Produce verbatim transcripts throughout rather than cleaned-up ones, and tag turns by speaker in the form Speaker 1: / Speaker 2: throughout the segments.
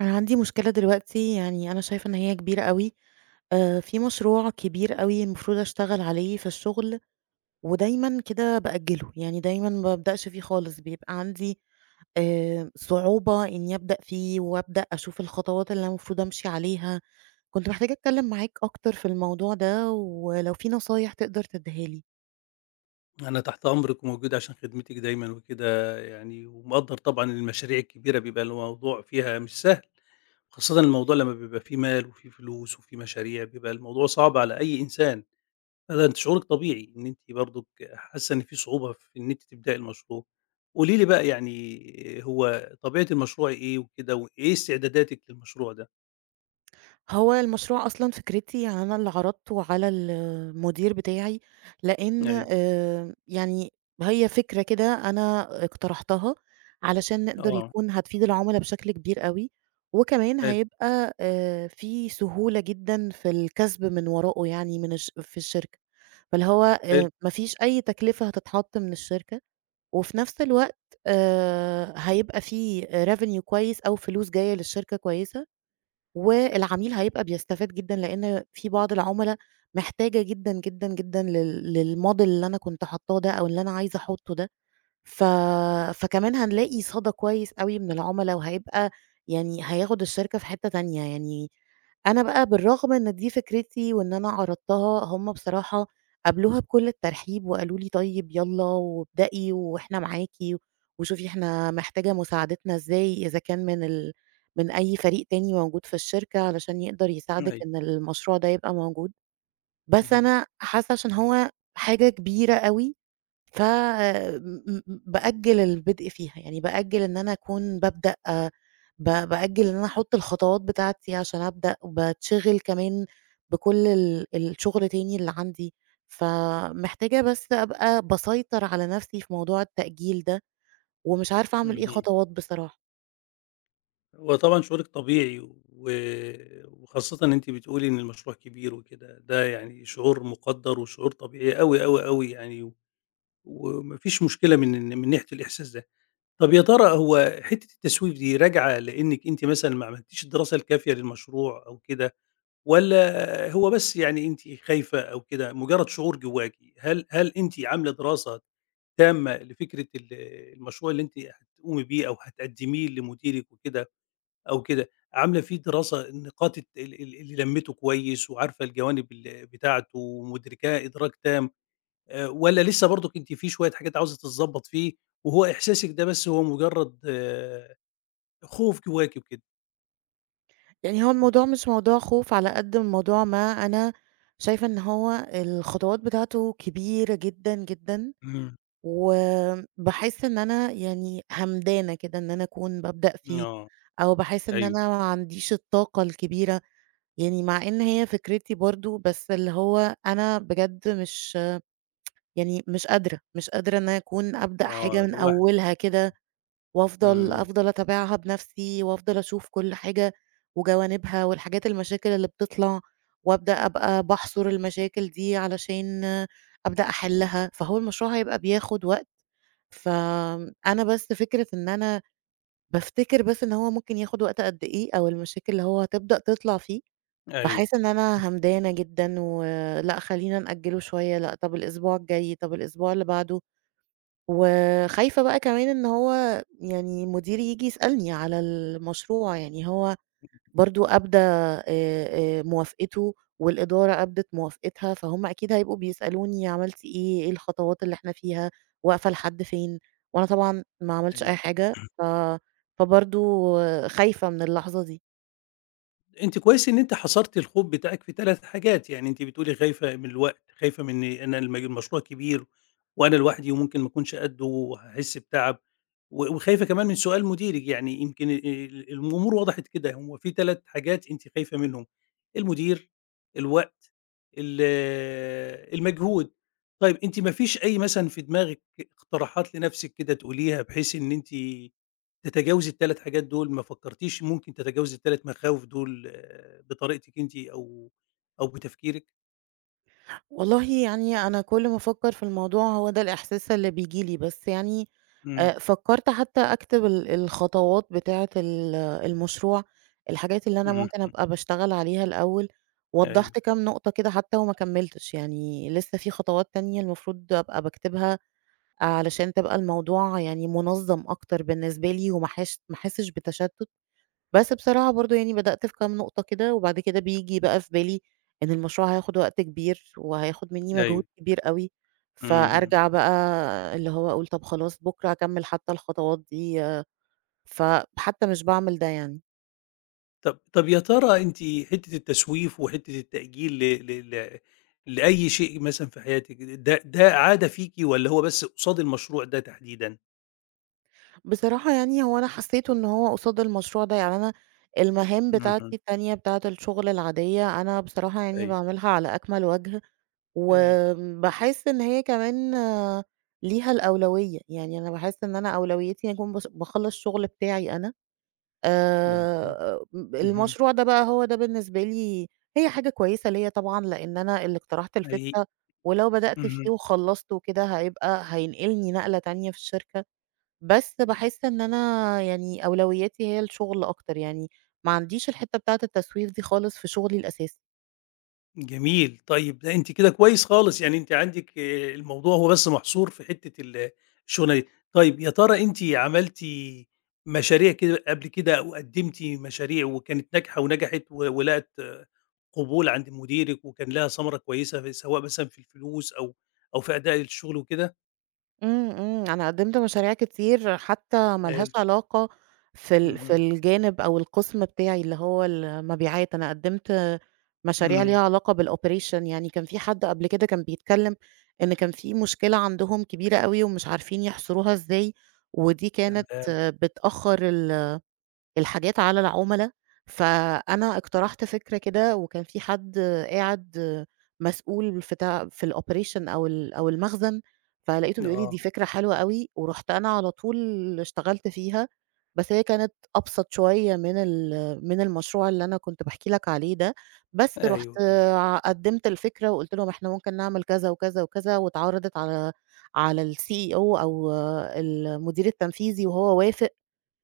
Speaker 1: أنا عندي مشكلة دلوقتي يعني أنا شايفة إن هي كبيرة أوي، آآ في مشروع كبير أوي المفروض أشتغل عليه في الشغل، ودايمًا كده بأجّله، يعني دايمًا ما بابدأش فيه خالص، بيبقى عندي آآ صعوبة إني أبدأ فيه وأبدأ أشوف الخطوات اللي أنا المفروض أمشي عليها، كنت محتاجة أتكلم معاك أكتر في الموضوع ده، ولو في نصايح تقدر تديها لي.
Speaker 2: أنا تحت أمرِك وموجود عشان خدمتِك دايمًا وكده يعني، ومقدّر طبعًا المشاريع الكبيرة بيبقى الموضوع فيها مش سهل، خاصةً الموضوع لمّا بيبقى فيه مال وفيه فلوس وفيه مشاريع بيبقى الموضوع صعب على أي إنسان، فده أنتِ شعورِك طبيعي إن أنتِ برضُك حاسة إن في صعوبة في إن أنتِ تبدئي المشروع. قولي لي بقى يعني هو طبيعة المشروع إيه وكده، وإيه استعداداتِك للمشروع ده؟
Speaker 1: هو المشروع أصلًا فكرتي أنا اللي عرضته على المدير بتاعي، لإن
Speaker 2: أيوه،
Speaker 1: آآ يعني هي فكرة كده أنا اقترحتها علشان نقدر
Speaker 2: آه،
Speaker 1: يكون هتفيد العُملا بشكل كبير أوي، وكمان
Speaker 2: حلو،
Speaker 1: هيبقى آآ في سهولة جدًا في الكسب من وراءه يعني من الش في الشركة، فاللي هو
Speaker 2: حلو،
Speaker 1: آآ ما فيش أي تكلفة هتتحط من الشركة، وفي نفس الوقت آآ هيبقى في revenue كويس أو فلوس جاية للشركة كويسة، والعميل هيبقى بيستفاد جدًا، لإن في بعض العُملا محتاجة جدًا، جدًا، جدًا لل للmodel اللي أنا كنت حاطاه ده أو اللي أنا عايزة أحطه ده. ف فكمان هنلاقي صدى كويس أوي من العُملا، وهيبقى يعني هياخد الشركة في حتّة تانية، يعني أنا بقى بالرغم إن دي فكرتي وإن أنا عرضتها، هُم بصراحة قابلوها بكل الترحيب وقالوا لي: "طيب يالّا وابدئي وإحنا معاكِ، وشوفي إحنا محتاجة مساعدتنا إزاي، إذا كان من ال من أي فريق تاني موجود في الشركة علشان يقدر يساعدِك
Speaker 2: أيوه،
Speaker 1: إن المشروع ده يبقى موجود." بس
Speaker 2: اهم،
Speaker 1: أنا حاسة عشان هو حاجة كبيرة أوي ف آآ م م بأجّل البدء فيها، يعني بأجّل إن أنا أكون بابدأ ب بأجّل إن أنا أحُط الخطوات بتاعتي عشان أبدأ، وباتشغل كمان بكل ال الشغل تاني اللي عندي، فمحتاجة بس أبقى باسيطر على نفسي في موضوع التأجيل ده، ومش عارفة أعمل إيه
Speaker 2: اهم.
Speaker 1: خطوات بصراحة.
Speaker 2: هو طبعًا شعورِك طبيعي، و وخاصةً إن أنتِ بتقولي إن المشروع كبير وكده، ده يعني شعور مُقدَّر وشعور طبيعي أوي، أوي، أوي يعني، وما فيش مشكلة من من ناحية الإحساس ده. طَب يا ترى هو حتّة التسويف دي راجعة لإنِّك أنتِ مثلًا ما عملتيش الدراسة الكافية للمشروع أو كده، والّا هو بس يعني أنتِ خايفة أو كده مجرّد شعور جواكِ؟ هل هل أنتِ عاملة دراسة تامة لفكرة ال المشروع اللي أنتِ هتقومي بيه أو هتقدّميه لمديرِك وكده؟ أو كده، عاملة فيه دراسة النقاط الت ال ال اللي لمِّته كويس وعارفة الجوانب ال بتاعته ومُدركاه إدراك تام، آآ والّا لسه برضُك أنتِ في شوية حاجات عاوزة تتضبّط فيه وهو إحساسِك ده بس هو مجرّد آه، خوف جواكِ وكده؟
Speaker 1: يعني هو الموضوع مش موضوع خوف على قد الموضوع ما أنا شايفة إن هو الخطوات بتاعته كبيرة جدًا، جدًا.
Speaker 2: إمم،
Speaker 1: وباحس إن أنا يعني همدانة كده إن أنا أكون بابدأ فيه،
Speaker 2: آه،
Speaker 1: أو باحس إن
Speaker 2: أيوه،
Speaker 1: أنا ما عنديش الطاقة الكبيرة، يعني مع إن هي فكرتي برضه، بس اللي هو أنا بجد مش يعني مش قادرة، مش قادرة إن أنا أكون أبدأ حاجة
Speaker 2: آه
Speaker 1: من
Speaker 2: لوحدِك،
Speaker 1: أولها كده، وأفضل
Speaker 2: إمم،
Speaker 1: أفضل أتابعها بنفسي، وأفضل أشوف كل حاجة وجوانبها والحاجات المشاكل اللي بتطلع، وأبدأ أبقى باحصر المشاكل دي علشان أبدأ أحلها، فهو المشروع هيبقى بياخد وقت فأنا بس فكرة إن أنا بافتكر بس إن هو ممكن ياخد وقت قد إيه أو المشاكل اللي هو هتبدأ تطلع فيه،
Speaker 2: أيوه،
Speaker 1: باحس إن أنا همدانة جدًا ولأ خلّينا نأجله شوية، لأ طب الأسبوع الجاي، طب الأسبوع اللي بعده، وخايفة بقى كمان إن هو يعني مديري ييجي يسألني على المشروع، يعني هو برضه أبدى آآ آآ موافقته والإدارة أبدت موافقتها، فهُم أكيد هيبقوا بيسألوني عملتِ إيه، إيه الخطوات اللي إحنا فيها، واقفة لحد فين، وأنا طبعًا ما عملتش أي
Speaker 2: أيوه.
Speaker 1: حاجة، ف فبرضه خايفة من اللحظة دي.
Speaker 2: أنتِ كويس إن أنتِ حصرتِ الخوف بتاعِك في ثلاث حاجات، يعني أنتِ بتقولي خايفة من الوقت، خايفة من إني أنا الم المشروع كبير وأنا لوحدي وممكن ما أكونش قده وهاحس بتعب، و وخايفة كمان من سؤال مديرِك، يعني يمكن ال ال- الأمور وضحت كده، هو في ثلاث حاجات أنتِ خايفة منهم، المدير، الوقت، ال المجهود. طيب أنتِ ما فيش أي مثلًا في دماغِك اقتراحات لنفسِك كده تقوليها بحيث إن أنتِ تتجاوزي التلات حاجات دول، ما فكرتيش ممكن تتجاوزي التلات مخاوف دول آآ بطريقتِك أنتِ أو أو بتفكيرِك؟
Speaker 1: والله يعني أنا كل ما أفكّر في الموضوع هو ده الإحساس اللي بييجي لي، بس يعني
Speaker 2: إمم،
Speaker 1: آآ فكّرت حتّى أكتب ال الخطوات بتاعة ال المشروع، الحاجات اللي أنا
Speaker 2: إمم،
Speaker 1: ممكن أبقى باشتغل عليها الأول،
Speaker 2: أيوه،
Speaker 1: وضّحت كام نقطة كده حتّى وما كمّلتش، يعني لسّه في خطوات تانية المفروض أبقى باكتبها علشان تبقى الموضوع يعني منظّم أكتر بالنسبة لي وما احش ما احسّش بتشتُّت. بس بصراحة برضه يعني بدأت في كام نقطة كده، وبعد كده بييجي بقى في بالي إن المشروع هياخد وقت كبير، وهياخد منّي
Speaker 2: أيوه،
Speaker 1: مجهود كبير أوي،
Speaker 2: اهم.
Speaker 1: فأرجع بقى اللي هو أقول طب خلاص بُكرة هاكمّل حتى الخطوات دي، آه، فحتى مش باعمل ده يعني.
Speaker 2: طب طب يا ترى أنتِ حتّة التسويف وحتّة التأجيل ل ل ل لأي شيء مثلًا في حياتِك، ده ده عادة فيكِ والّا هو بس قصاد المشروع ده تحديدًا؟
Speaker 1: بصراحة يعني هو أنا حسّيت إن هو قصاد المشروع ده يعني أنا المهام
Speaker 2: اهم،
Speaker 1: بتاعتي التانية بتاعة الشغل العادية، أنا بصراحة يعني
Speaker 2: أيوه،
Speaker 1: باعملها على أكمل وجه
Speaker 2: حلو،
Speaker 1: وباحس إن هي كمان آه، ليها الأولوية، يعني أنا باحس إن أنا أولويتي أكون باص باخلّص الشغل بتاعي أنا
Speaker 2: ممتاز،
Speaker 1: آآ، ب
Speaker 2: اهم،
Speaker 1: المشروع ده بقى هو ده بالنسبة لي هي حاجة كويسة ليّا طبعًا، لإن أنا اللي اقترحت
Speaker 2: حقيقي،
Speaker 1: الفكرة، ولو بدأت
Speaker 2: اهم.
Speaker 1: فيه وخلّصته وكده هيبقى هينقلني نقلة تانية في الشركة، بس باحس إن أنا يعني أولوياتي هي الشغل أكتر، يعني ما عنديش الحتّة بتاعة التسويف دي خالص في شغلي الأساسي.
Speaker 2: جميل، طيب ده أنتِ كده كويس خالص، يعني أنتِ عندِك آآ الموضوع هو بس محصور في حتة ال الشغلانة دي. طيب يا ترى أنتِ عملتِ مشاريع كده قبل كده أو قدّمتِ مشاريع وكانت ناجحة ونجحت و ولقت آه، قبول عند مديرِك وكان لها ثمرة كويسة في سواء مثلًا في الفلوس أو أو في أداء الشغل وكده؟
Speaker 1: إمم، إمم، أنا قدّمت مشاريع كتير حتى ما لهاش
Speaker 2: حلو،
Speaker 1: علاقة في ال
Speaker 2: اهم،
Speaker 1: في الجانب أو القسم بتاعي اللي هو المبيعات، أنا قدّمت مشاريع ليها
Speaker 2: إمم،
Speaker 1: علاقة بالoperation يعني كان في حد قبل كده كان بيتكلّم إن كان في مشكلة عندهم كبيرة أوي ومش عارفين يحصروها إزاي، ودي كانت
Speaker 2: تمام،
Speaker 1: بتأخّر ال الحاجات على العُملا، فأنا اقترحت فكرة كده وكان في حد قاعد مسؤول في تا في الoperation أو ال أو المخزن، فلقيته بيقول لي:
Speaker 2: آه،
Speaker 1: "دي فكرة حلوة أوي." ورُحت أنا على طول اشتغلت فيها، بس هي كانت أبسط شوية من ال من المشروع اللي أنا كنت باحكي لك عليه ده، بس
Speaker 2: أيوه،
Speaker 1: رُحت
Speaker 2: أيوه،
Speaker 1: ع قدّمت الفكرة وقُلت لهم: "إحنا ممكن نعمل كذا وكذا وكذا." واتعرضت على على الCEO أو او المدير التنفيذي وهو وافق.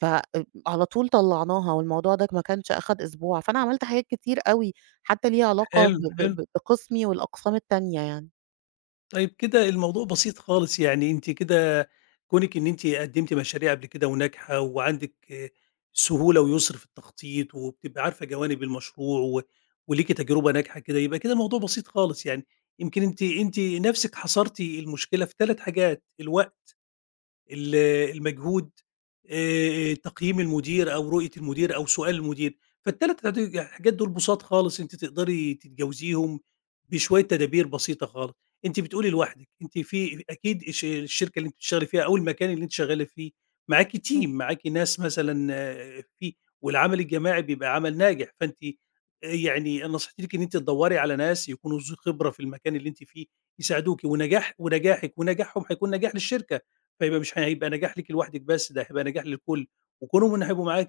Speaker 1: ف آآ على طول طلّعناها والموضوع ده ما كانش أخَد أسبوع، فأنا عملت حاجات كتير أوي حتى ليها علاقة ب
Speaker 2: حلو،
Speaker 1: ب
Speaker 2: حلو.
Speaker 1: ب بقسمي والأقسام التانية يعني.
Speaker 2: طيب كده الموضوع بسيط خالص، يعني أنتِ كده كونِك إن أنتِ قدّمتِ مشاريع قبل كده وناجحة وعندِك آه، سهولة ويسر في التخطيط وبتبقي عارفة جوانب المشروع و وليكِ تجربة ناجحة كده، يبقى كده الموضوع بسيط خالص يعني. يمكن أنتِ أنتِ نَفْسِك حصرتِ المشكلة في ثلاث حاجات، الوقت ال المجهود، آآ تقييم المدير أو رؤية المدير أو سؤال المدير، فالتلات د حاجات دول بساط خالص أنتِ تقدري تتجاوزيهم بشوية تدابير بسيطة خالص. أنتِ بتقولي لوحدِك، أنتِ في أكيد الش الشركة اللي أنتِ بتشتغلي فيها أو المكان اللي أنتِ شغالة فيه معاكِ team،
Speaker 1: إمم،
Speaker 2: معاكِ ناس مثلًا آه، في والعمل الجماعي بيبقى عمل ناجح، فأنتِ آه، يعني أنا نصيحتي لِك إن أنتِ تدوّري على ناس يكونوا ذو خبرة في المكان اللي أنتِ فيه يساعدوكِ، ونجاح ونجاحِك ونجاحهم هيكون نجاح للشركة. فيبقى مش هيبقى نجاح ليكِ لوحدِك بس، ده هيبقى نجاح للكل، وكونهم إن هيبقوا معاكِ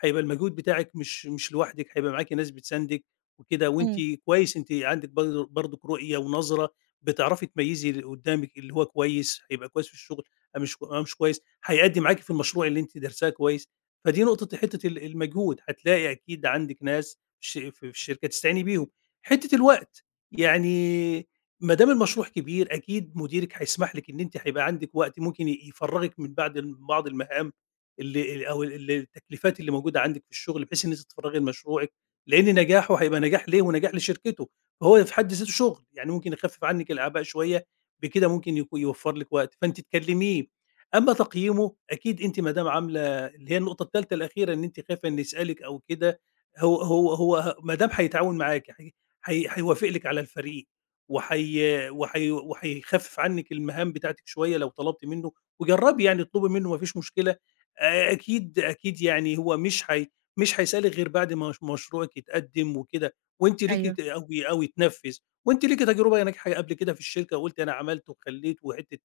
Speaker 2: هيبقى المجهود بتاعِك مش مش لوحدِك، هيبقى معاكِ ناس بتساندِك وكده، وأنتِ
Speaker 1: إمم،
Speaker 2: كويس أنتِ عندِك برض برضِك رؤية ونظرة بتعرفي تميّزي اللي قدّامِك اللي هو كويس، هيبقى كويس في الشغل، أم مش ك مش كويس، هيأدّي معاكِ في المشروع اللي أنتِ دارساه كويس، فدي نقطة حتّة ال المجهود، هتلاقي أكيد عندِك ناس ش في في الشركة تستعيني بيهم. حتّة الوقت، يعني ما دام المشروع كبير أكيد مديرِك هيسمح لِك إن أنتِ هيبقى عندِك وقت ممكن ي يفرّغِك من بعد ال بعض المهام اللي أو ال التكليفات اللي موجودة عندِك في الشغل، بحيث إن أنتِ تتفرّغي لمشروعِك، لإن نجاحه هيبقى نجاح ليه ونجاح لشركته، فهو في حد ذاته شغل، يعني ممكن يخفف عنِك الأعباء شوية، بكده ممكن يكو يوفّر لِك وقت، فأنتِ تكلميه. أمّا تقييمه أكيد أنتِ ما دام عاملة اللي هي النقطة التالتة الأخيرة إن أنتِ خايفة إنه يسألِك أو كده، هو هو هو ما دام هيتعاون معاكِ هي هي هيوافق لِك على الفريق. وحي وحي وحيخفف عنِّك المهام بتاعتِك شوية لو طلبتِ منه، وجرّبي يعني اطلبي منه ما فيش مشكلة، آآ أكيد، أكيد يعني هو مش هي مش هيسألِك غير بعد ما ش مشروعِك يتقدّم وكده، وأنتِ ليكِ
Speaker 1: أيوه،
Speaker 2: ت أو ي أو يتنفّذ، وأنتِ ليكِ تجربة ناجحة قبل كده في الشركة وقُلتِ أنا عملت وخلّيت وحتّة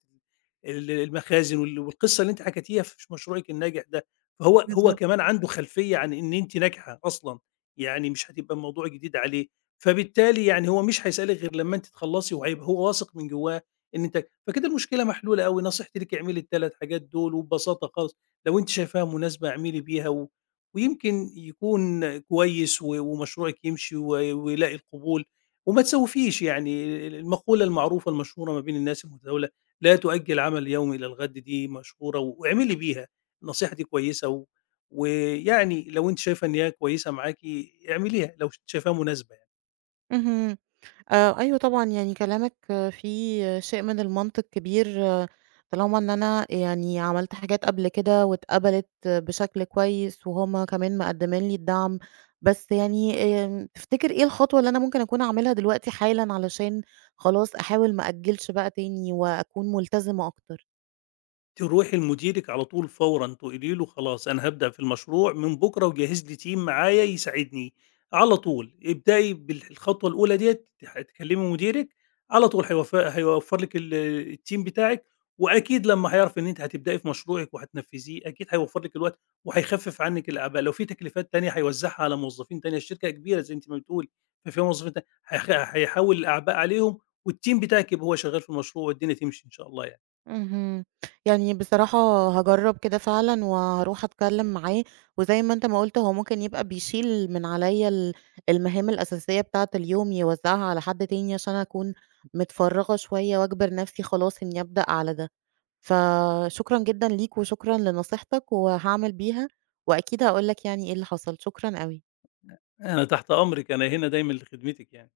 Speaker 2: ال المخازن وال والقصة اللي أنتِ حكيتيها في مشروعِك الناجح ده، فهو هو
Speaker 1: بالضبط.
Speaker 2: كمان عنده خلفية عن إن أنتِ ناجحة أصلًا، يعني مش هتبقى الموضوع جديد عليه. فبالتالي يعني هو مش هيسألِك غير لمّا أنتِ تخلّصي وهيبقى هو واثق من جوّاه إن أنتِ فكده المشكلة محلولة أوي، نصيحتي ليكِ اعملي التلات حاجات دول وببساطة خالص، لو أنتِ شايفاها مناسبة اعملي بيها و ويمكن يكون كويس و ومشروعِك يمشي و ويلاقي القبول، وما تسوّفيش يعني ال المقولة المعروفة المشهورة ما بين الناس المتداولة، "لا تؤجّل العمل اليومي إلى الغد" دي مشهورة و... واعملي بيها، النصيحة دي كويسة و ويعني لو أنتِ شايفة إن هي كويسة معاكِ اعمليها لو ش شايفاها مناسبة يعني.
Speaker 1: آآ أيوه طبعًا، يعني كلامك آه، فيه شيء من المنطق كبير، آه، طالما إن أنا يعني عملت حاجات قبل كده واتقبلت آه، بشكل كويس وهُم كمان مقدّمين لي الدعم، بس يعني آمم تفتكر إيه الخطوة اللي أنا ممكن أكون أعملها دلوقتي حالًا علشان خلاص أحاول ما أأجّلش بقى تاني وأكون ملتزمة أكتر؟
Speaker 2: تروحي لمديرِك على طول فورًا، تقولي له خلاص أنا هابدأ في المشروع من بُكرة وجهّز لي team معايا يساعدني، على طول ابدئي بالخطوة الأولى ديّة ه تكلمي مديرِك، على طول هيوف هيوفّر لِك ال الteam بتاعِك، وأكيد لمّا هيعرف إن أنتِ هتبدئي في مشروعِك وهتنفّذيه أكيد هيوفّر لِك الوقت، وهيخفف عنِّك الأعباء، لو في تكليفات تانية هيوزّعها على موظفين تانية، الشركة كبيرة زي أنتِ ما بتقولي، ففيها موظفين تا هيخ هيحوّل الأعباء عليهم، والteam بتاعِك يبقى هو شغّال في المشروع والدنيا تمشي إن شاء الله يعني.
Speaker 1: اهم. يعني بصراحة هاجرّب كده فعلًا وهاروح أتكلّم معاه، وزي ما أنت ما قُلت هو ممكن يبقى بيشيل من عليّا ال المهام الأساسية بتاعة اليوم يوزّعها على حد تاني عشان أكون متفرّغة شوية وأجبر نَفْسي خلاص إنّي أبدأ على ده. فشكرًا جدًا ليك وشكرًا لنصيحتك وهاعمل بيها، وأكيد هاقول لك يعني إيه اللي حصل، شكرًا أوي.
Speaker 2: أنا تحت أمرِك، أنا هنا دايمًا لخدمتِك يعني.